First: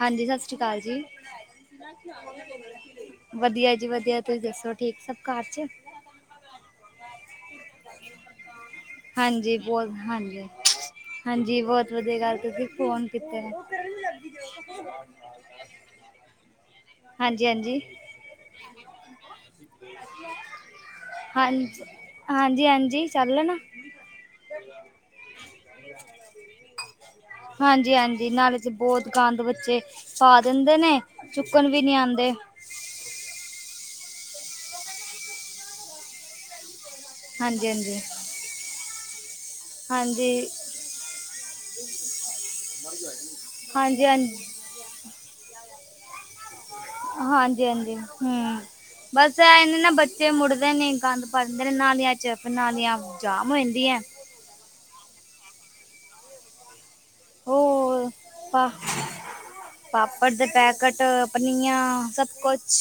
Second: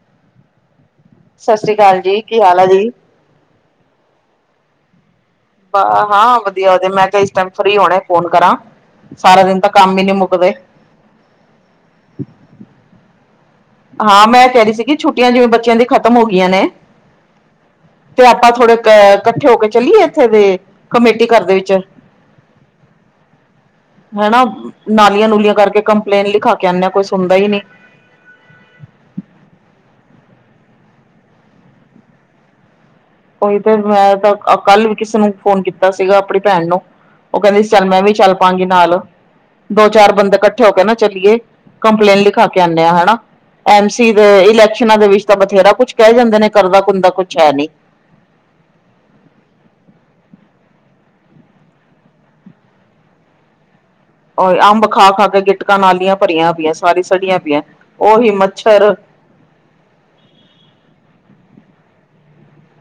ਹਾਂਜੀ ਸਤਿ ਸ੍ਰੀ ਅਕਾਲ ਜੀ। ਸਤਿ ਸ੍ਰੀ ਅਕਾਲ ਜੀ ਕੀ ਹਾਲ ਹੈ ਜੀ ਵਧੀਆ ਜੀ ਵਧੀਆ ਤੁਸੀਂ ਦੱਸੋ ਠੀਕ ਸਭ ਕਾਰ ਚ ਹਾਂ ਵਧੀਆ ਵਧੀਆ ਮੈਂ ਤੇ ਇਸ ਟਾਈਮ ਫਰੀ ਹੋਣਾ ਫੋਨ ਕਰਾਂ ਸਾਰਾ ਹਾਂਜੀ ਦਿਨ ਤਾਂ ਬਹੁਤ ਕੰਮ ਹੀ ਨਹੀਂ ਹਾਂਜੀ ਮੁੱਕਦੇ ਹਾਂਜੀ ਬਹੁਤ ਵਧੀਆ ਗੱਲ ਤੁਸੀਂ ਫੋਨ ਕੀਤੇ ਹਾਂ ਮੈਂ ਕਹਿ ਰਹੀ ਸੀ ਕਿ ਛੁੱਟੀਆਂ ਜਿਵੇਂ ਬੱਚਿਆਂ ਦੀ ਖ਼ਤਮ ਹੋ ਗਈਆਂ ਨੇ ਹਾਂਜੀ ਹਾਂਜੀ। ਤੇ ਆਪਾਂ ਥੋੜੇ ਅ ਇਕੱਠੇ ਹੋ ਕੇ ਚਲੀਏ ਇੱਥੇ ਦੇ ਕਮੇਟੀ ਘਰ ਦੇ ਵਿੱਚ ਹਾਂਜੀ ਹਾਂਜੀ ਹਾਂਜੀ ਚੱਲ ਨਾ ਹਨਾ ਨਾਲੀਆਂ ਨੂਲੀਆਂ ਕਰਕੇ ਕੰਪਲੇਂਨ ਲਿਖਾ ਕੇ ਆਉਂਦੇ ਹਾਂ, ਕੋਈ ਸੁਣਦਾ ਹੀ ਨੀ ਹਾਂਜੀ ਹਾਂਜੀ ਨਾਲੇ ਬਹੁਤ ਗੰਦ ਬੱਚੇ ਪਾ ਦਿੰਦੇ ਨੇ ਕਣ ਵੀ ਨਹੀਂ ਆਉਂਦੇ ਉਹੀ ਫੇਰ ਮੈਂ ਤਾਂ ਕੱਲ ਵੀ ਕਿਸੇ ਨੂੰ ਫੋਨ ਕੀਤਾ ਸੀਗਾ ਆਪਣੀ ਭੈਣ ਨੂੰ ਉਹ ਕਹਿੰਦੀ ਹਾਂਜੀ ਸੀ ਚੱਲ ਹਾਂਜੀ ਮੈਂ ਵੀ ਚੱਲ ਪਾਂਗੀ ਨਾਲ ਦੋ ਚਾਰ ਬੰਦੇ ਹਾਂਜੀ ਇਕੱਠੇ ਹੋ ਕੇ ਨਾ ਚੱਲੀਏ ਕੰਪਲੇਂਨ ਲਿਖਾ ਕੇ ਆਉਂਦੇ ਆ ਹਨਾ। ਐਮ ਹਾਂਜੀ ਸੀ ਦੇ ਹਾਂਜੀ ਇਲੈਕਸ਼ਨਾਂ ਦੇ ਵਿੱਚ ਤਾਂ ਬਥੇਰਾ ਕੁਛ ਕਹਿ ਜਾਂਦੇ ਨੇ ਕਰਦਾ ਕੁੁੰਦਾ ਕੁਛ ਹੈ ਹਾਂਜੀ ਨਹੀਂ ਹਾਂਜੀ ਹਮ। ਬਸ ਇ ਨਾ ਬੱਚੇ ਮੁੜਦੇ ਨਹੀਂ ਗੰਦ ਪਾਂਦੇ ਨੇ ਨਾਲੀਆਂ ਚ ਨਾਲੀਆਂ ਜਾਮ ਹੋ ਜਾਂਦੀਆਂ ਉਹ ਅੰਬ ਖਾ ਖਾ ਕੇ ਗਿੱਟਕਾਂ ਨਾਲੀਆਂ ਭਰੀਆਂ ਪਈਆਂ ਸਾਰੀ ਸੜੀਆਂ ਪਈਆਂ ਹੋਰ ਉਹੀ ਪਾ ਮੱਛਰ ਪਾਪੜ ਦੇ ਪੈਕੇਟ ਪਨੀਆ ਸਭ ਕੁਛ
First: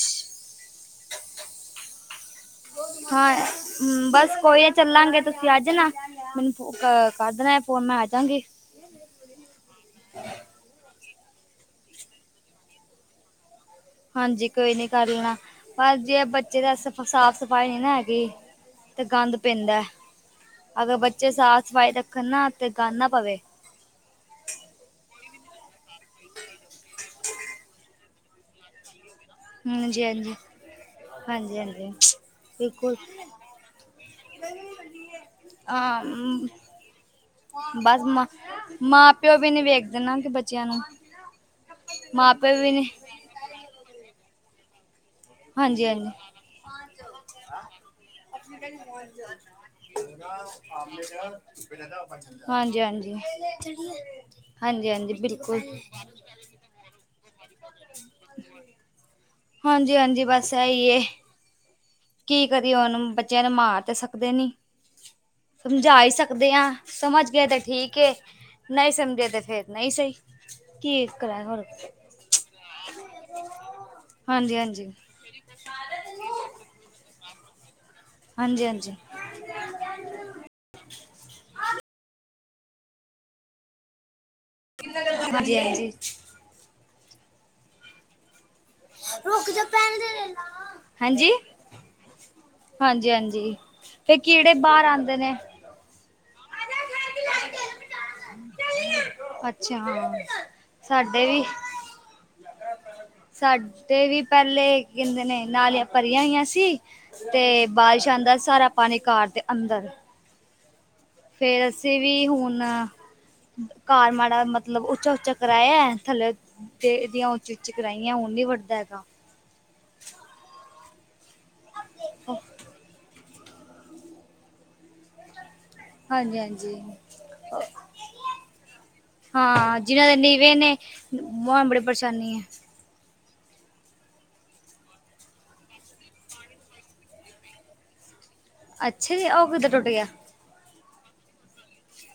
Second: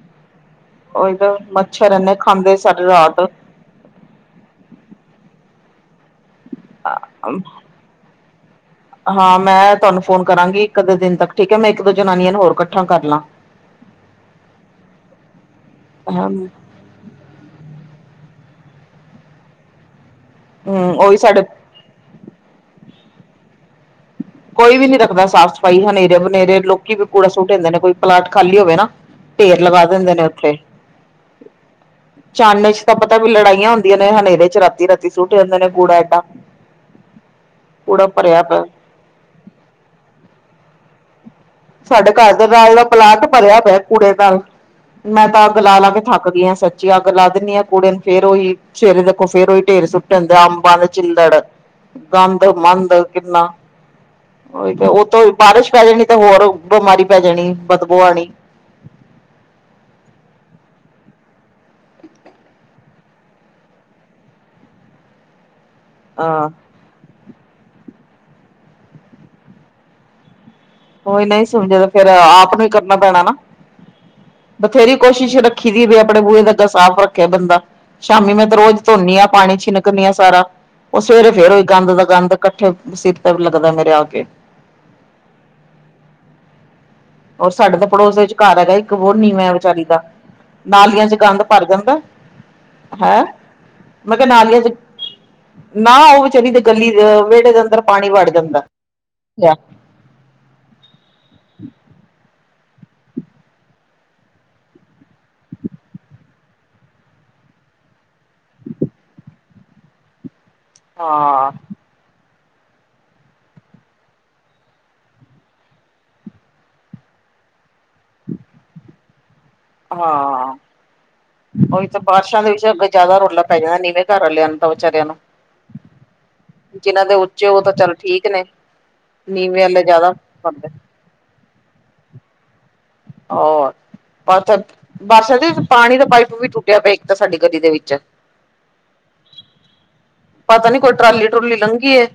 ਉਹੀ ਤ ਮੱਛਰ ਇੰਨੇ ਖਾਂਦੇ ਸਾਡੇ ਰਾਤ ਹਮ ਬਸ ਕੋਈ ਆ ਚੱਲਾਂਗੇ ਤੁਸੀਂ ਅੱਜ ਨਾ ਮੈਨੂੰ ਫ ਕਰ ਦੇਣਾ ਫੋਨ ਮੈਂ ਆ ਜਾਗੀ ਹਾਂ ਮੈਂ ਤੁਹਾਨੂੰ ਫੋਨ ਕਰਾਂਗੀ ਇੱਕ ਅੱਧੇ ਦਿਨ ਤੱਕ ਠੀਕ ਹੈ ਮੈਂ ਇੱਕ ਦੋ ਜਨਾਨੀਆਂ ਨੂੰ ਹੋਰ ਇਕੱਠਾ ਕਰ ਲਾਂ [inaudible] ਹਾਂਜੀ ਕੋਈ ਨੀ ਕਰ ਲੈਣਾ ਪਰ ਜੇ ਹਮ ਬੱਚੇ ਦਾ ਸਾਫ ਸਫ਼ਾਈ ਨੀ ਨਾ ਹੈਗੀ ਤੇ ਗੰਦ ਪੈਂਦਾ ਅਗਰ ਉਹੀ ਬੱਚੇ ਸਾਡੇ ਸਾਥ ਸਵਾਈ ਰੱਖਣ ਨਾ ਅਤੇ ਗਨ ਨਾ ਪਵੇ ਕੋਈ ਵੀ ਨੀ ਰੱਖਦਾ ਸਾਫ਼ ਸਫ਼ਾਈ ਹਨੇਰੇ ਵਨੇਰੇ ਲੋਕੀ ਵੀ ਕੂੜਾ ਸੂਟ ਆਂਦੇ ਨੇ ਕੋਈ ਪਲਾਟ ਖਾਲੀ ਹੋਵੇ ਨਾ। ਢੇਰ ਲਗਾ ਹਾਂਜੀ ਦੇਂਦੇ ਨੇ ਹਾਂਜੀ ਓਥੇ। ਹਾਂਜੀ, ਹਾਂਜੀ ਚਾਨਨੇ ਚ ਬਿਲਕੁਲ ਤਾਂ ਪਤਾ ਵੀ ਲੜਾਈਆਂ ਹੁੰਦੀਆਂ ਨੇ ਹਨੇਰੇ ਚ ਰਾਤੀ ਰਾਤੀ ਸੁੱਟ ਆਂਦੇ ਨੇ ਕੂੜਾ ਏਡਾ। ਅ ਬਸ ਕੂੜਾ ਮ ਭਰਿਆ ਪਿਆ ਮਾਂ ਪਿਓ ਵੀ ਨੀ ਵੇਖਦੇ ਨਾ ਕਿ ਬੱਚਿਆਂ ਨੂੰ। ਸਾਡੇ ਘਰ ਮਾਂ ਦੇ ਪਿਓ ਵੀ ਬਾਰਲਾ ਨੀ ਪਲਾਟ ਭਰਿਆ ਪਿਆ ਏ ਕੂੜੇ ਨਾਲ। ਮੈਂ ਤਾਂ ਅੱਗ ਲਾ, ਹਾਂਜੀ ਲਾ ਕੇ ਹਾਂਜੀ ਥੱਕ ਗਈ ਆਂ ਸੱਚੀ ਅੱਗ ਲਾ ਦਿੰਨੀ ਆਂ ਕੁੂੜੇ ਨੂੰ ਫੇਰ ਓਈ ਸਵੇਰੇ ਦੇ ਓ ਫੇਰ ਓਈ ਢੇਰ ਸੁੱਟ ਆਣਦੇ ਅੰਬਾਂ ਦੇ ਚਿੱਲੜ, ਗੰਦ ਹਾਂਜੀ ਮੰਦ ਹਾਂਜੀ ਕਿੰਨਾ। ਉਹੀ ਤੇ ਹਾਂਜੀ-ਹਾਂਜੀ ਉਤੋਂ ਬਿਲਕੁਲ ਬਾਰਿਸ਼ ਪੈ ਜਾਣੀ ਤਾਂ ਹੋਰ ਬਿਮਾਰੀ ਪੈ ਜਾਣੀ ਬਦਬੋ ਆਣੀ। ਹਾਂਜੀ, ਹਾਂਜੀ ਬਸ ਐ ਈ ਏ। ਕੀ ਕਰੀਏ ਹੁੰਨ ਬੱਚਿਆਂ ਨੂੰ ਮਾਰ ਤੇ ਸਕਦੇ ਨੀ ਸਮਝਾ ਈ ਹਾਂ ਸਕਦੇ ਆ। ਸਮਝ ਗਏ ਤੇ ਠੀਕ ਏ ਨਈ ਸਮਜੇ ਤੇ ਫੇਰ ਨਈ ਸਈ। ਓਈ ਨਈ ਸਮਝੇ ਤਾ ਫੇਰ ਆਪ ਨੂੰ ਹੀ ਕਰਨਾ ਪੈਣਾ ਨਾ। ਹਾਂਜੀ-ਹਾਂਜੀ ਬਥੇਰੀ ਕੋਸ਼ਿਸ਼ ਰੱਖੀ ਦੀ ਵੀ ਆਪਣੇ ਬੂਏ ਦਾ ਦਸ ਸਾਫ਼ ਰੱਖੇ ਬੰਦਾ ਸ਼ਾਮੀ ਮੈਂ ਤੇ ਰੋਜ਼ ਹਾਂਜੀ-ਹਾਂਜੀ ਧੋਨੀ ਆ ਪਾਣੀ ਛਿਨਕ ਆਂ ਸਾਰਾ ਓ ਸਵੇਰੇ ਫੇਰ ਓਈ ਗੰਦ ਦਾ ਗੰਦ ਕੱਠੇ ਸਿਰ ਤੇ ਲੱਗਦਾ ਮੇਰੇ ਆ ਕੇ। ਹਾਂਜੀ ਹਾਂਜੀ [unintelligible] ਔਰ ਸਾਡੇ ਤਾਂ ਪੜੋਸ ਵਿਚ ਘਰ ਹੈਗਾ ਈ ਹੋਰ ਨੀਵਾਂ ਰੁਕ ਏ ਜਾ ਵਿਚਾਰੀ ਭੈਣ ਦਾ ਨਾਲੀਆਂ ਚ ਗੰਦ ਭਰ ਜਾਂਦਾ। ਹਾਂਜੀ, ਹੈ ਹਾਂਜੀ ਮੈਂ ਤੇ ਕਿਹਾ ਕੀੜੇ ਨਾਲੀਆਂ ਚ ਬਾਅਰ ਆਂਦੇ ਨੇ। ਨਾ ਓ ਵਿਚਾਰੀ ਦੇ ਗੱਲੀ ਦੇ ਵੇੜੇ ਦੇ ਅੰਦਰ ਪਾਣੀ ਵੜ ਜਾਂਦਾ ਅੱਛਾਾਂ ਸਾਡੇ ਵੀ [unintelligible] [inaudible] ਸਾਡੇ ਵੀ ਪੈਲੇ ਕੈਂਦੇ ਨੇ ਨਾਲੀਆਂ ਭਰੀਆਂ ਹੋਈਆਂ ਸੀ। ਤੇ ਬਾਰਿਸ਼ ਆਂਦਾ ਸੀ ਸਾਰਾ ਪਾਣੀ ਘਰ ਤੇ ਅੰਦਰ। ਹਾ ਫੇਰ ਅਸੀਂ ਵੀ ਹੁਣ ਘਰ ਮਾੜਾ ਮਤਲਬ ਉੱਚਾ ਉੱਚਾ ਕਰਾਇਐ ਥੱਲੇ ਫੇਰ ਇਹਦੀਆਂ ਉੱਚੀ ਉੱਚੀ ਕਰਾਈਆਂ ਹੁਣ ਨੀ ਵੱਢਦਾ ਹੈਗਾ। ਹਾਂ ਓਈ ਤਾਂ ਬਾਰਿਸ਼ਾਂ ਦੇ ਵਿੱਚ ਜ਼ਿਆਦਾ ਰੋਲਾ ਪੈ ਜਾਂਦਾ ਨੀਵੇਂ ਘਰ ਆਲਿਆਂ ਨੂੰ। ਵਿਚਾਰਿਆਂ ਨੂੰ ਹਾਂਜੀ-ਹਾਂਜੀ ਜਿਨਾਂ ਦੇ ਉੱਚੇ ਓ ਤਾਂ ਚੱਲ ਠੀਕ ਨੇ। ਨੀਵੇਂ ਹਾਂ ਵਾਲੇ ਜਿਨਾਂ ਜ਼ਿਆਦਾ ਦੇ ਨੀਵੇਂ ਕਰਦੇ ਨੇ ਮ ਬੜੀ ਪਰੇਸ਼ਾਨੀ ਐ। ਹੋਰ [unintelligible] ਬਸ ਬਸ ਦੀ ਪਾਣੀ ਦਾ ਪਾਈਪ ਵੀ ਟੁੱਟਿਆ ਪਿਆ ਇੱਕ ਤਾਂ ਸਾਡੀ ਗਲੀ ਦੇ ਵਿੱਚ। ਅੱਛਾ ਜੀ ਓ ਕਿੱਦਾ ਟੁਟ ਗਿਆ। ਪਤਾ ਨੀ ਕੋਈ ਟਰਾਲੀ ਟਰੂਲੀ ਲੰਘੀ ਏ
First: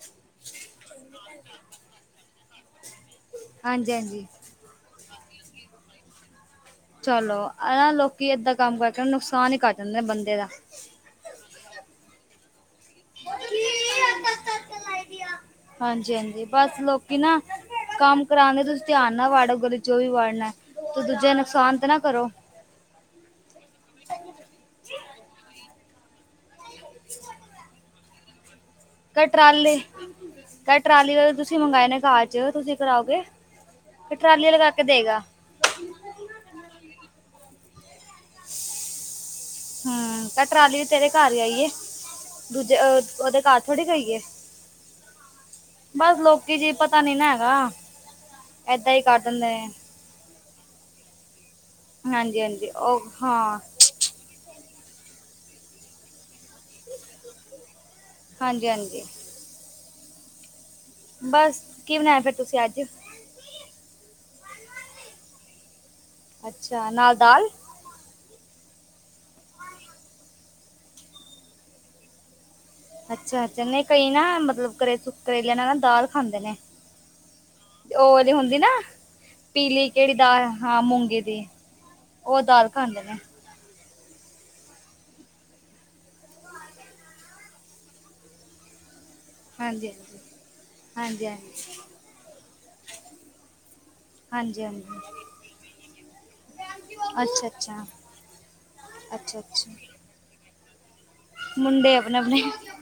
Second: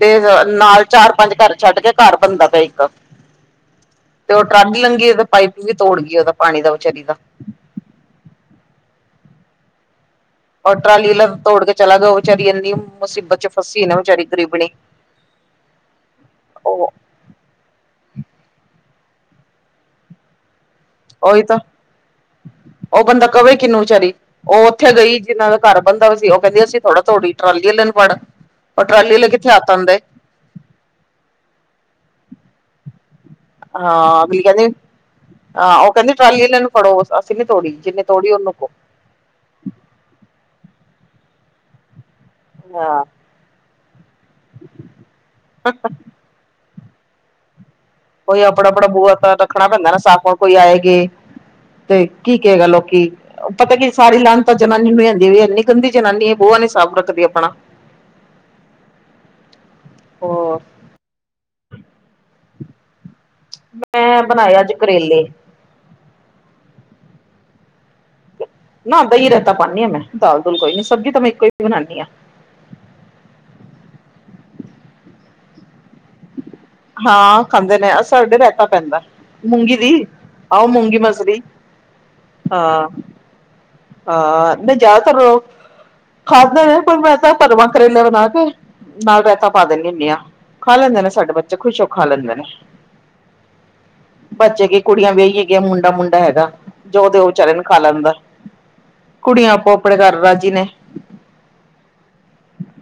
ਤੇ ਨਾਲ ਚਾਰ, ਪੰਜ ਘਰ ਛੱਡ ਕੇ ਘਰ ਬਣਦਾ ਪਿਆ ਇੱਕ। ਹਾਂਜੀ, ਹਾਂਜੀ। ਤੇ ਟਰਾਲੀ ਲੰਘੀ ਓਦੇ ਪਾਈਪ ਵੀ ਤੋੜ ਗਈ ਓਦਾ ਪਾਣੀ ਦਾ। ਵਿਚਾਰੀ ਦਾ ਚਲੋ ਅਨਾ ਲੋਕੀ ਏਦਾਂ ਕੰਮ ਕਰਕੇ ਨੁਕਸਾਨ ਈ ਕਰ ਦੇਂਦੇ ਨੇ ਬੰਦੇ ਦਾ। ਔਰ ਟਰਾਲੀ ਲੱਗ ਤੋੜ ਗੇ। ਚਲਾ ਗਿਆ ਓ ਵਿਚਾਰੀ ਏਨੀ ਮੁਸੀਬਤ ਚ ਫਸੀ ਏ ਨਾ ਵਚਾਰੀ ਗਰੀਬਣੀ ਓਹ। ਕਿ ਨਾ ਕੰਮ ਕਰਾਨੇ ਤੁਸੀਂ ਧਿਆਨ ਨਾਲ ਵਾੜੋ ਗਲੀ ਚ ਜੋ ਵੀ ਵਾੜਨਾ ਐ। ਤੇ ਦੂਜੇ ਨੁਕਸਾਨ ਤੇ ਨਾ ਕਰੋ। ਓ ਬੰਦਾ ਕਵੇ ਕਿੰਨੂੰ ਵਿਚਾਰੀ, ਓ ਓਥੇ ਗਈ ਜਿਨਾ ਦਾ ਘਰ ਬਣਦਾ ਪੇਆ ਸੀ ਓ ਕੈਂਦੀ ਅਸੀਂ ਥੋੜਾ ਥੋੜੀ ਟਰਾਲੀ ਆਲੇ ਨੂੰ ਫੜ੍ਹ ਪਰ ਟਰਾਲੀੇ ਆਲੇ ਕਿੱਥੇ ਹੱਥ ਆਂਦੇ। ਕਹਿ ਟਰਾਲੀ ਦਾ ਤਾਂ ਤੁਸੀਂ ਮੰਗਏ ਨੇ ਕਾਰ ਚ ਤੁਸੀਂ ਕਰਾਓਗੇ। ਕਿ ਹਾਂ ਟਰਾਲੀ ਲਗਾ [unintelligible] ਕੇ ਦੇਗਾ ਹਾਂ, ਓ ਕਹਿੰਦੀ ਟਰਾਲੀ ਆਲਿਆਂ ਨੂੰ ਫੜੋ ਅਸੀਂ ਨੀ ਤੋੜੀ ਜਿੰਨੇ ਤੋੜੀ ਉਹਨੂੰ ਕੋ। ਹੂੰ, ਤਾਂ ਟਰਾਲੀ ਵੀ ਤੇਰੇ ਘਰ ਆਈਏ ਦੂਜੇ ਹਾਂ ਉਹਦੇ ਘਰ। ਥੋੜ੍ਹੇ ਖਾਈਏ। [inaudible] ਬਸ ਲੋਕੀ ਜੀ ਪਤਾ ਨੀ ਨਾ ਹੈਗਾ। ਕੋਈ ਆਪਣਾ ਆਪਣਾ ਐਦਾਂ ਹੀ ਬੂਆ ਕਰ ਤਾਂ ਦਿੰਦੇ ਰੱਖਣਾ ਨੇ ਪੈਂਦਾ ਨਾ ਸਾਫ਼ ਕੋਈ ਆਏ ਗੇ। ਤੇ ਕੀ ਹਾਂਜੀ ਕਹੇਗਾ ਹਾਂਜੀ ਲੋਕੀ ਉਹ ਹਾਂ ਪਤਾ ਕੀ ਸਾਰੀ ਲਾਣ ਤਾ ਜ਼ਨਾਨੀ ਲਿਆਂਦੀ ਵੇ ਇੰਨੀ ਗੰਦੀ ਜ਼ਨਾਨੀ ਏ, ਬੂਆ ਨੀ ਸਾਫ਼ ਰੱਖਦੀ ਆਪਣਾ ਹਾਂਜੀ ਹਾਂਜੀ ਹੋਰ? ਬਸ, ਕੀ ਬਣਾਇਆ ਫਿਰ ਤੁਸੀ ਅੱਜ? ਮੈ ਬਣਾਏ ਅੱਜ ਕਰੇਲੇ ਅੱਛਾ, ਨਾਲ ਦਾਲ ਨਾ ਦਹੀਂ ਰੈਤਾ ਪਾਂਨੀ ਆ ਮੈਂ, ਦਾਲ-ਦੂਲ ਕੋਈ ਨੀ। ਸਬਜ਼ੀ ਤਾਂ ਮੈਂ ਇੱਕੋ ਈ ਬਨਾਂਨੀ ਆ। ਅੱਛਾ, ਚਨੇ ਕਈ ਨਾ ਮਤਲਬ ਕਰੇ-ਕਰੇਲਿਆਂ ਨਾਲ ਨਾ ਦਾਲ ਖਾਂਦੇ ਨੇ। ਹਾਂ, ਖਾਂਦੇ ਨੇ। ਅ ਉਹ ਵਾਲੀ ਸਾਡੇ ਹੁੰਦੀ ਰੈਤਾ ਨਾ ਪੈਂਦਾ ਮੂੰਗੀ ਪੀਲੀ ਦੀ ਕਿਹੜੀ ਦਾਲ ਆਹੋ ਹਾਂ ਮੂੰਗੀ ਮਸਰੀ ਦੀ, ਉਹ ਦਾਲ ਹਾਂ ਖਾਂਦੇ ਨੇ। ਹਾਂ, ਨਹੀ ਜ਼ਿਆਦਾਤਰ ਲੋਕ ਖਾਧਾ ਵਾ। ਪਰ ਮੈ ਤਾਂ ਭਰਵਾਂ ਕਰੇਲੇ ਬਣਾ ਕੇ, ਨਾਲ ਰੈਤਾ ਤਾ ਪਾ ਦੇਨੀ ਹਾਂਜੀ ਹੁੰਦੀ ਆ। ਹਾਂਜੀ ਖਾ ਲੈਂਦੇ ਨੇ ਹਾਂਜੀ ਸਾਡੇ ਹਾਂਜੀ ਬੱਚੇ, ਖੁਸ਼ ਹੋ ਖਾ ਲੈਂਦੇ ਨੇ ਹਾਂਜੀ ਬੱਚੇ ਕੀ ਹਾਂਜੀ ਕੁੜੀਆਂ ਵੀਆਈ ਹੈਗੀਆਂ ਮੁੰਡਾ-ਮੁੰਡਾ ਹੈਗਾ ਜੋ ਦੇਓ ਅੱਛਾ ਵਿਚਾਰੇ ਨੂੰ ਖਾ ਅੱਛਾ ਲੈਂਦਾ। ਅੱਛਾ ਕੁੜੀਆਂ ਅੱਛਾ ਆਪੋ-ਆਪਣੇ ਘਰ ਰਾਜ਼ੀ ਨੇ ਮੁੰਡੇ ਅਪਣੇ-ਅਪਣੇ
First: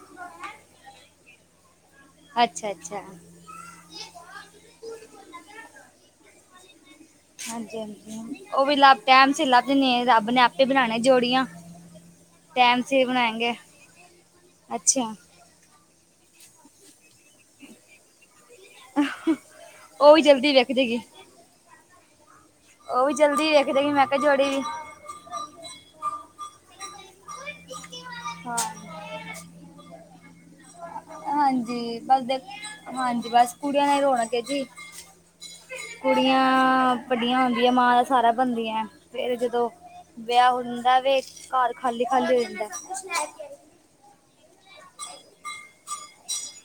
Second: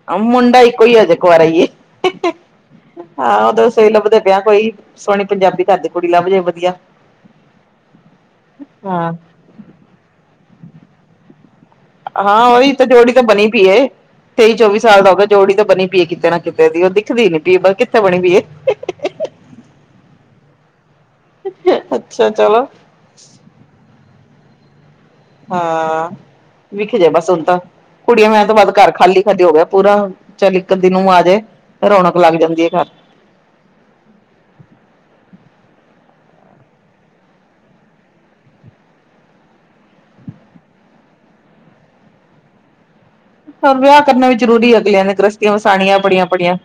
ਆ ਮੁੰਡਾ ਇੱਕੋ ਈ ਏ, ਹਜੇ ਕਵਾਰਾ ਈ ਏ। ਅੱਛਾ-ਅੱਛਾ। ਬਸ ਉਈ ਲੱਭਦੇ ਪੈ ਆਹ, ਕੋਈ ਸੋਹਣੀ ਪੰਜਾਬੀ ਘਰ ਦੀ ਕੁੜੀ ਲੱਭਜੇ ਵਧੀਆ ਹਾਂਜੀ-ਹਾਂਜੀ, ਉਹ ਵੀ ਲੱਭ ਹਾਂ। ਟੈਮ ਸੀ ਲੱਭ ਜਾਂਨੀ ਏ, ਰੱਬ ਨੇ ਆਪੇ ਬਨਾਨਾ ਜੋੜੀਆਂ। ਹਾਂ ਓਹੀ ਟਾਈਮ ਤੇ ਸੇ ਜੋੜੀ ਤਾਂ ਬਣੀ ਬਣਾਏਂਗੇ ਪਈ ਏ। ਤੇਈ-ਚੌਵੀ ਸਾਲ ਦਾ ਅੱਛਾ ਹੋ ਗਿਆ, ਜੋੜੀ ਤਾਂ ਬਣੀ ਪੀ ਏ ਕਿਤੇ ਨਾ ਕਿਤੇ ਉਹਦੀ। ਉਹ ਦਿਖਦੀ ਨੀ ਪੀ ਬੀ ਕਿੱਥੇ ਬਣੀ ਦੀ ਏ। ਉਹ ਵੀ ਜਲਦੀ ਵਿਕਦੇ ਈ ਏ। ਅੱਛਾ ਚਲੋ। ਓ ਵੀ ਚਲਦੀ ਦੇੇਖ ਦੇਗੀ ਮੈ ਕਿਹਾ ਜੋੜੀ ਵੀ ਹਾਂ, ਵੇਖੀ ਜਾਉ ਬਸ ਹੁਣ ਤਾਂ, ਕੁੜੀਆਂ ਵਿਆਣ ਤੋ ਹਾਂ ਬਾਅਦ ਘਰ ਖਾਲੀ-ਖਾਲੀ ਹੋ ਗਿਆ ਪੂਰਾ ਚੱਲ ਇੱਕ-ਅਦੀ ਨੂੰਹ ਆਜੇ, ਹਾਂਜੀ ਰੌਣਕ ਬਸ ਲੱਗ ਦੇਖ ਜਾਂਦੀ ਏ ਘਰ। ਹਾਂਜੀ, ਬਸ ਕੁੜੀਆਂ ਨਾ ਈ ਰੋਣਕ ਜੀ। ਕੁੜੀਆਂ ਵੱਡੀਆਂ ਹੁੰਦੀਆਂ ਮਾਂ ਦਾ ਸਾਰਾ ਬਣਦੀਐਂ। ਫੇਰ ਜਦੋ ਵਿਆਹ ਹੁੰਦਾ ਵੇ, ਘਰ ਖ਼ਾਲੀ-ਖ਼ਾਲੀ ਹੋ ਜਾਂਦਾ। ਹੁਣ ਵਿਆਹ ਕਰਨਾ ਵੀ ਜ਼ਰੂਰੀ। ਅਗਲਿਆਂ ਨੇ ਗ੍ਰਸਤੀਆਂ ਵਸਾਣੀਆਂ ਬੜੀਆਂ- ਬੜੀਆਂ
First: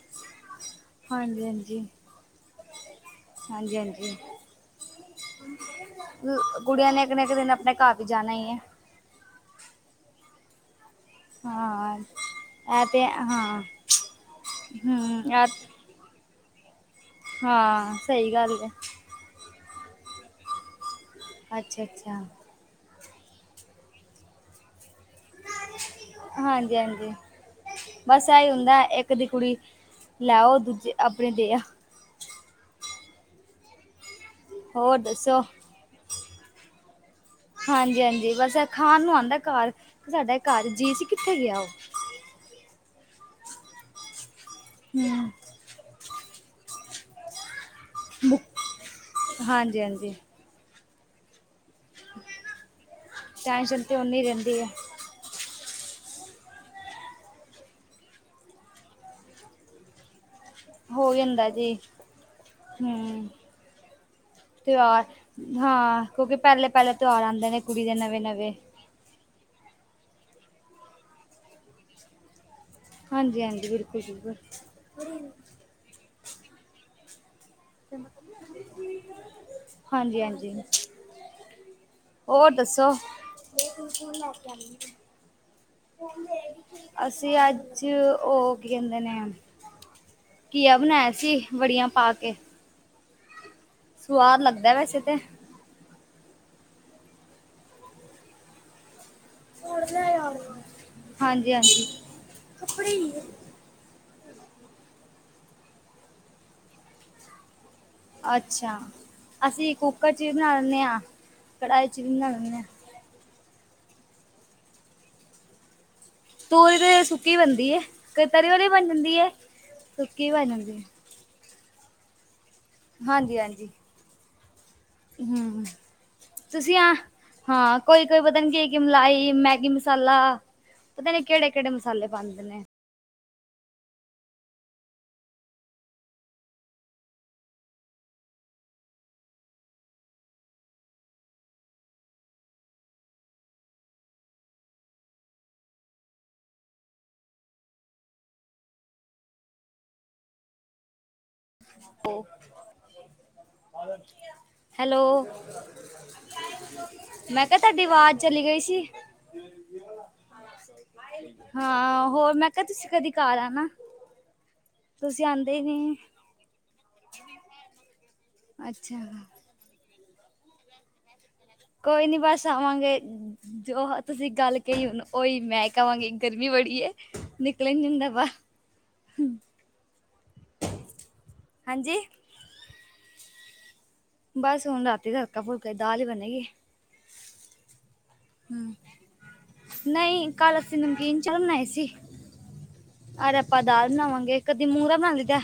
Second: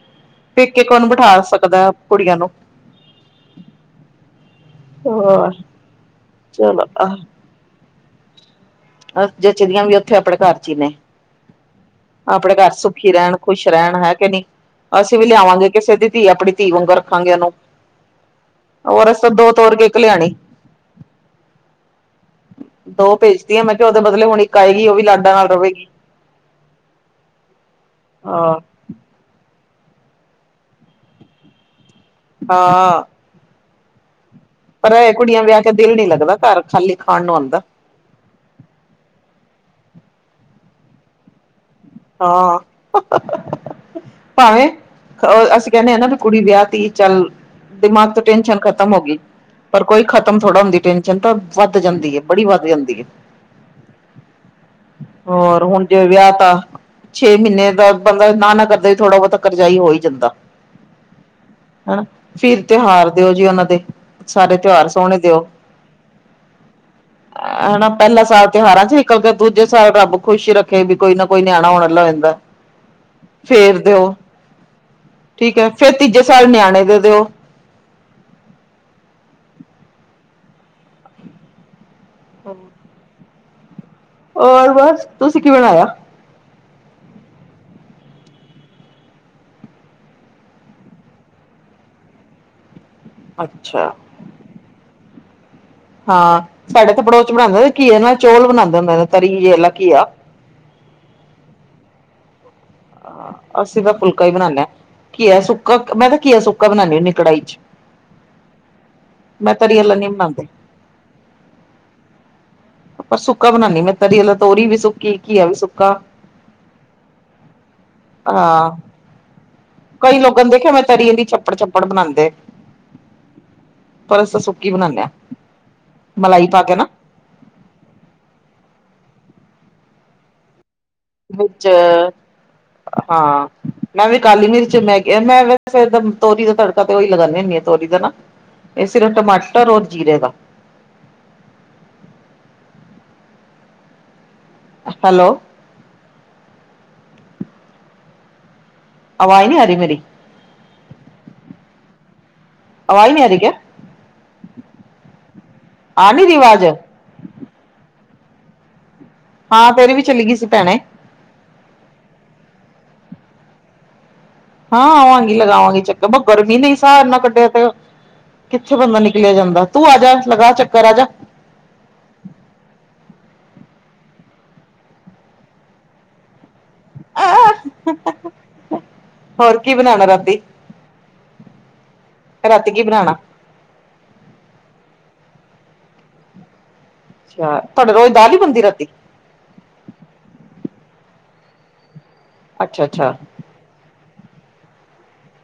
ਪੇਕੇ ਕੌਣ ਬਿਠਾ ਸਕਦਾ, ਕੁੜੀਆਂ ਨੂੰ ਹਾਂਜੀ-ਹਾਂਜੀ ਹੋਰ ਚਲੋ ਕੁੜੀਆਂ ਨੇ ਇੱਕ ਨੇ ਇੱਕ ਨਾ ਇੱਕ ਦਿਨ ਆਪਣੇ ਘਰ ਤੇ ਜਾਣਾ ਈ ਐ। ਜੱਚਦੀਆਂ ਵੀ ਉਥੇ ਆਪਣੇ ਘਰ 'ਚ ਈ ਨੇ ਹਾਂ ਆਪਣੇ ਘਰ ਇਹ ਤੇ ਸੁੱਖੀ ਰਹਿਣ, ਹਾਂ ਖੁਸ਼ ਰਹਿਣ ਹੈ ਕਿ ਨਹੀ ਅਸੀਂ ਵੀ ਹਮ ਇਹ ਲਿਆਵਾਂਗੇ ਕਿਸੇ ਦੀ ਧੀ ਆਪਣੀ ਧੀ ਵਾਂਗੂ ਰੱਖਾਂਗੇ ਉਹਨੂੰ। ਹਾਂ ਸਹੀ ਗੱਲ ਹੈ ਔਰ ਅਸਾਂ ਦੋ ਤੋਰ ਕੇ, ਇੱਕ ਲਿਆਣੀ। ਅੱਛਾ-ਅੱਛਾ। ਦੋ ਭੇਜਤੀਆ, ਮੈ ਕਿਹਾ ਉਹਦੇ ਬਦਲੇ ਹੁਣ ਇ ਇੱਕ ਆਈ ਹੀ, ਉਹ ਵੀ ਲ ਹਾਂਜੀ-ਹਾਂਜੀ ਬਸ ਇਹੀ ਹਾਂ ਹੁੰਦਾ ਇੱਕ ਕਦੀਂ ਕੁੜੀ ਲੈ ਓ, ਦੂਜੇ ਆਪਣੇ ਦੇ ਆ ਹਾਂ। ਪਰ ਹੋਰ ਐਹ ਕੁੜੀਆਂ ਦੱਸੋ ਵਿਆਹ ਕੇ ਦਿਲ ਨੀ ਲੱਗਦਾ। ਘਰ ਖ਼ਾਲੀ ਖਾਣ ਨੂੰ ਆਂਦਾ ਹਾਂਜੀ ਹਾਂਜੀ ਬਸ ਖਾਣ ਨੂੰ ਆਂਦਾ ਘਰ ਤੇ ਸਾਡਾ ਘਰ ਜੀ ਸੀ ਕਿੱਥੇ ਗਿਆ ਓ ਹਾਂ ਭਾਵੇਂ ਹਮ ਅਸੀਂ ਕਹਿਨੇ ਆ ਨਾ ਵੀ ਕੁੜੀ ਵਿਆਹ ਤੀ ਚੱਲ ਦਿਮਾਗ ਤੋਂ ਬੁ- ਟੈਨਸ਼ਨ ਖਤਮ ਹੋ ਗਈ ਹਾਂਜੀ ਪਰ ਕੋਈ ਹਾਂਜੀ ਖਤਮ ਥੋੜਾ ਹੁੰਦੀ ਟੈਨਸ਼ਨ ਤਾਂ ਵੱਧ ਜਾਂਦੀ ਐ ਬੜੀ ਵੱਧ ਜਾਂਦੀ ਐ। ਟੈਨਸ਼ਨ ਤੇ ਓਨੀ ਰਹਿੰਦੀ ਐ। ਹੋਰ ਹੁਣ ਜਿਵੇਂ ਵਿਆਹ ਤਾਂ ਛੇ ਮਹੀਨੇ ਦਾ ਬੰਦਾ ਨਾ ਨਾ ਕਰਦਾ ਥੋੜਾ ਬਹੁਤਾ ਕਰਜਾਈ ਹੋਈ ਜਾਂਦਾ। ਹੋ ਜਾਂਦਾ ਜੀ ਹਨਾਂ ਫਿਰ ਤਿਉਹਾਰ ਹਮ ਦਿਓ ਜੀ ਉਹਨਾਂ ਦੇ, ਸਾਰੇ ਤਿਉਹਾਰ ਸੋਹਣੇ ਦਿਓ ਹਾਂ ਕਿਉਂਕਿ ਪਹਿਲੇ ਪਹਿਲੇ ਤਿਉਹਾਰ ਆਉਂਦੇ ਨੇ ਕੁੜੀ ਹਨਾ ਦੇ ਨਵੇਂ ਪਹਿਲਾ ਸਾਲ ਨਵੇਂ ਤਿਉਹਾਰਾਂ ਚ ਕਿਉਂਕਿ ਦੂਜੇ ਸਾਲ ਰੱਬ ਖੁਸ਼ ਈ ਰੱਖੇ ਵੀ ਕੋਈ ਨਾ ਕੋਈ ਨਿਆਣਾ ਹੋਣ ਵਾਲਾ ਰਹਿੰਦਾ। ਹਾਂਜੀ ਹਾਂਜੀ ਬਿਲਕੁਲ ਬਿਲਕੁਲ, ਠੀਕ ਐ ਤੇ ਫੇਰ ਤੀਜੇ ਸਾਲ ਨਿਆਣੇ ਦੇ ਦਿਓ। ਹਾਂਜੀ ਹਾਂਜੀ, ਹੋਰ ਦੱਸੋ? ਔਰ ਬਸ ਤੁਸੀਂ ਕਿ ਬਣਾਇਆ ਅਸੀਂ ਅੱਜ ਓ ਕੀ ਕਹਿੰਦੇ ਨੇ, ਘੀਆ ਬਣਾਇਆ ਸੀ ਬੜੀਆਂ ਪਾ ਕੇ, ਅੱਛਾ, ਸੁਆਦ ਲੱਗਦਾ ਵੈਸੇ ਤੇ, ਹਾਂ ਸਾਡੇ ਤੇ ਪੜੋਸ ਚ ਬਣਾਂਦੇ ਨੇ ਘੀਏ ਨਾਲ ਚੌਲ ਬਣਾਂਦਾ ਹੁੰਦਾ ਨੇ ਤਰੀ ਜੇ ਵਾਲਾ ਘੀਆ ਹਾਂਜੀ ਹਾਂਜੀ। ਅਸੀਂ ਤਾਂ ਫੁਲਕਾ ਈ ਬਣਾਨੇ ਆ ਘੀਆ ਸੁੱਕਾ ਮੈਂ ਤਾਂ ਘੀਆ ਸੁੱਕਾ ਬਣਾਨੀ ਹੁੰਨੀ ਕੜਾਹੀ ਚ ਅੱਛਾ, ਮੈਂ ਅਸੀਂ ਤਰੀ ਵਾਲਾ ਨਹੀਂ ਕੁੱਕਰ ਚ ਵੀ ਬਣਾਉਂਦੇ ਬਣਾ ਲੈਣੇ ਆ ਕੜਾਹੀ ਚ ਵੀ ਬਣਾ ਲੈਣੇ ਆ। ਪਰ ਸੁੱਕਾ ਬਣਾਨੀ ਮੈਂ ਤਰੀ ਵਾਲਾ ਤੋਰੀ ਵੀ ਸੁੱਕੀ ਘੀਆ ਵੀ ਸੁੱਕਾ ਤੋਰੀ ਤੇ ਸੁੱਕੀ ਬਣਦੀ ਐ ਕਈ ਤਰੀ ਵਾਲੀ ਵੀ ਹਾਂ ਬਣ ਜਾਂਦੀ ਐ ਕਈ ਸੁੱਕੀ ਵੀ ਲੋਕਾਂ ਬਣ ਨੇ ਦੇਖਿਆ ਜਾਂਦੀ ਮੈਂ ਐ। ਤਰੀ ਆਲੀ ਚੱਪੜ ਚੱਪ ੜ ਬਣਾਂਦੇ, ਹਾਂਜੀ ਹਾਂਜੀ, ਬਣਾਉਂਦੇ ਹਾਂ ਹੂੰ, ਮਲਾਈ ਪਾ ਕੇ ਤੁਸੀਂ ਨਾ ਆ ਹਾਂ, ਕੋਈ ਕੋਈ ਪਤਾ ਨੀ ਕੇ ਕੀ ਮਲਾਈ ਮੈਗੀ ਮਸਾਲਾ, ਪਤਾ ਨੀ ਕਿਹੜੇ ਕਿਹੜੇ ਮਸਾਲੇ ਪਾਉਂਦੇ ਨੇ [unintelligible] ਹਾਂ, ਮੈਂ ਵੀ ਕਾਲੀ ਮਿਰਚ ਮੈਂ ਮੈਂ ਵੈ ਫੇ ਤੋਰੀ ਦਾ ਤੜਕਾ ਤੇ ਓਹੀ ਲਗਾਨੀ ਹੁੰਨੀ ਆ। ਤੋਰੀ ਦਾ ਨਾ ਇਹ ਸਿਰਫ ਟਮਾਟਰ ਔਰ ਜੀਰੇ ਦਾ, ਹੈਲੋ, ਆਵਾਜ਼ ਨੀ ਆ ਰੀ ਮੇਰੀ ਹੋ ਆਵਾਜ਼ ਨੀ ਆ ਰਹੀ ਕਿਆ ਹੈਲੋ, ਆ ਨੀ ਰਹੀ ਆਵਾਜ਼ ਮੈਂ ਕਿਹਾ ਤੁਹਾਡੀ ਆਵਾਜ਼ ਚਲੀ ਗਈ ਸੀ। ਹਾਂ ਤੇਰੀ ਵੀ ਚਲੀ ਗਈ ਸੀ ਭੈਣੇ ਹਾਂ ਹੋਰ ਮੈਂ ਕਿਹਾ ਤੁਸੀਂ ਕਦੀ ਘਰ ਆਣਾ ਹਾਂ ਤੁਸੀਂ ਆਵਾਂਗੀ ਆਉਂਦੇ ਹੀ ਲਗਾਵਾਂਗਿ ਨੀ ਚੱਕਰ ਬ ਗਰਮੀ ਨ ਸਾਹ ਇਨਾ ਕੱਢਿਆ ਤੇ ਕਿੱਥੇ ਅੱਛਾ ਬੰਦਾ ਨਿਕਲਿਆ ਜਾਂਦਾ ਤੂੰ ਆ ਜਾ ਲਗਾ ਚੱਕਰ ਆ ਜਾ। ਕੋਈ ਨੀ ਬਸ ਆਵਾਂਗੇ। ਜੋ ਤੁਸੀਂ ਗੱਲ ਕਹੀ ਹੁਣ ਉਹੀ ਮੈਂ ਕਵਾਂਗੀ ਗਰਮੀ ਬੜੀ ਏ। ਨਿਕਲ ਨ ਜਾਂਦਾ ਵਾ ਹੋਰ ਕੀ ਬਣਾਉਣਾ ਰਾਤੀ ਹਾਂਜੀ, ਰਾਤੀ ਕੀ ਬਣਾਣਾ ਬਸ ਹੁਣ ਰਾਤੀ ਦਾ ਹਲਕਾ ਫੁਲਕਾ ਦਾਲ ਹੀ ਬਣੇਗੀ। ਅੱਛਾ ਤੁਹਾਡੇ ਰੋਜ਼ ਦਾਾਲ ਨੀ ਬਣਦੀ ਹਮ ਰਾਤੀ। ਨਹੀਂ ਕੱਲ ਅਸੀਂ ਨਮਕੀਨ ਚੱਵਲ ਬਨਾਏ ਸੀ। ਅੱਛਾ ਅੱਛਾ ਅਰ ਆਪਾਂ ਦਾਲ ਬਣਾਵਾਂਗੇ ਕਦੀ ਮੂੰਰਾ ਬਣਾ ਲਈਦਾ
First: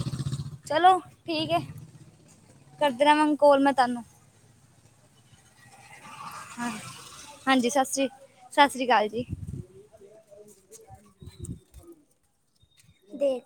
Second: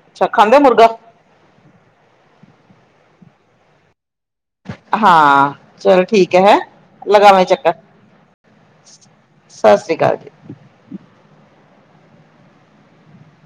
ਅੱਛਾ ਖਾਂਦੇ ਮੁਰਗਾ ਚਲੋ ਠੀਕ ਹੈ ਕਰਦਾ ਹਾ ਕੋਲ ਮੈਂ ਤੁਹਾਨੂੰ ਹਾਂ ਚਲੋ ਠੀਕ ਹੈ ਹੈ ਹਾਂ ਲਗਾਵੇਂ ਹਾਂਜੀ ਚੱਕਰ ਸਤਿ ਸ੍ਰੀ ਸਤਿ ਸ੍ਰੀ ਅਕਾਲ ਜੀ ਸਤਿ ਸ੍ਰੀ ਅਕਾਲ ਜੀ ਦੇ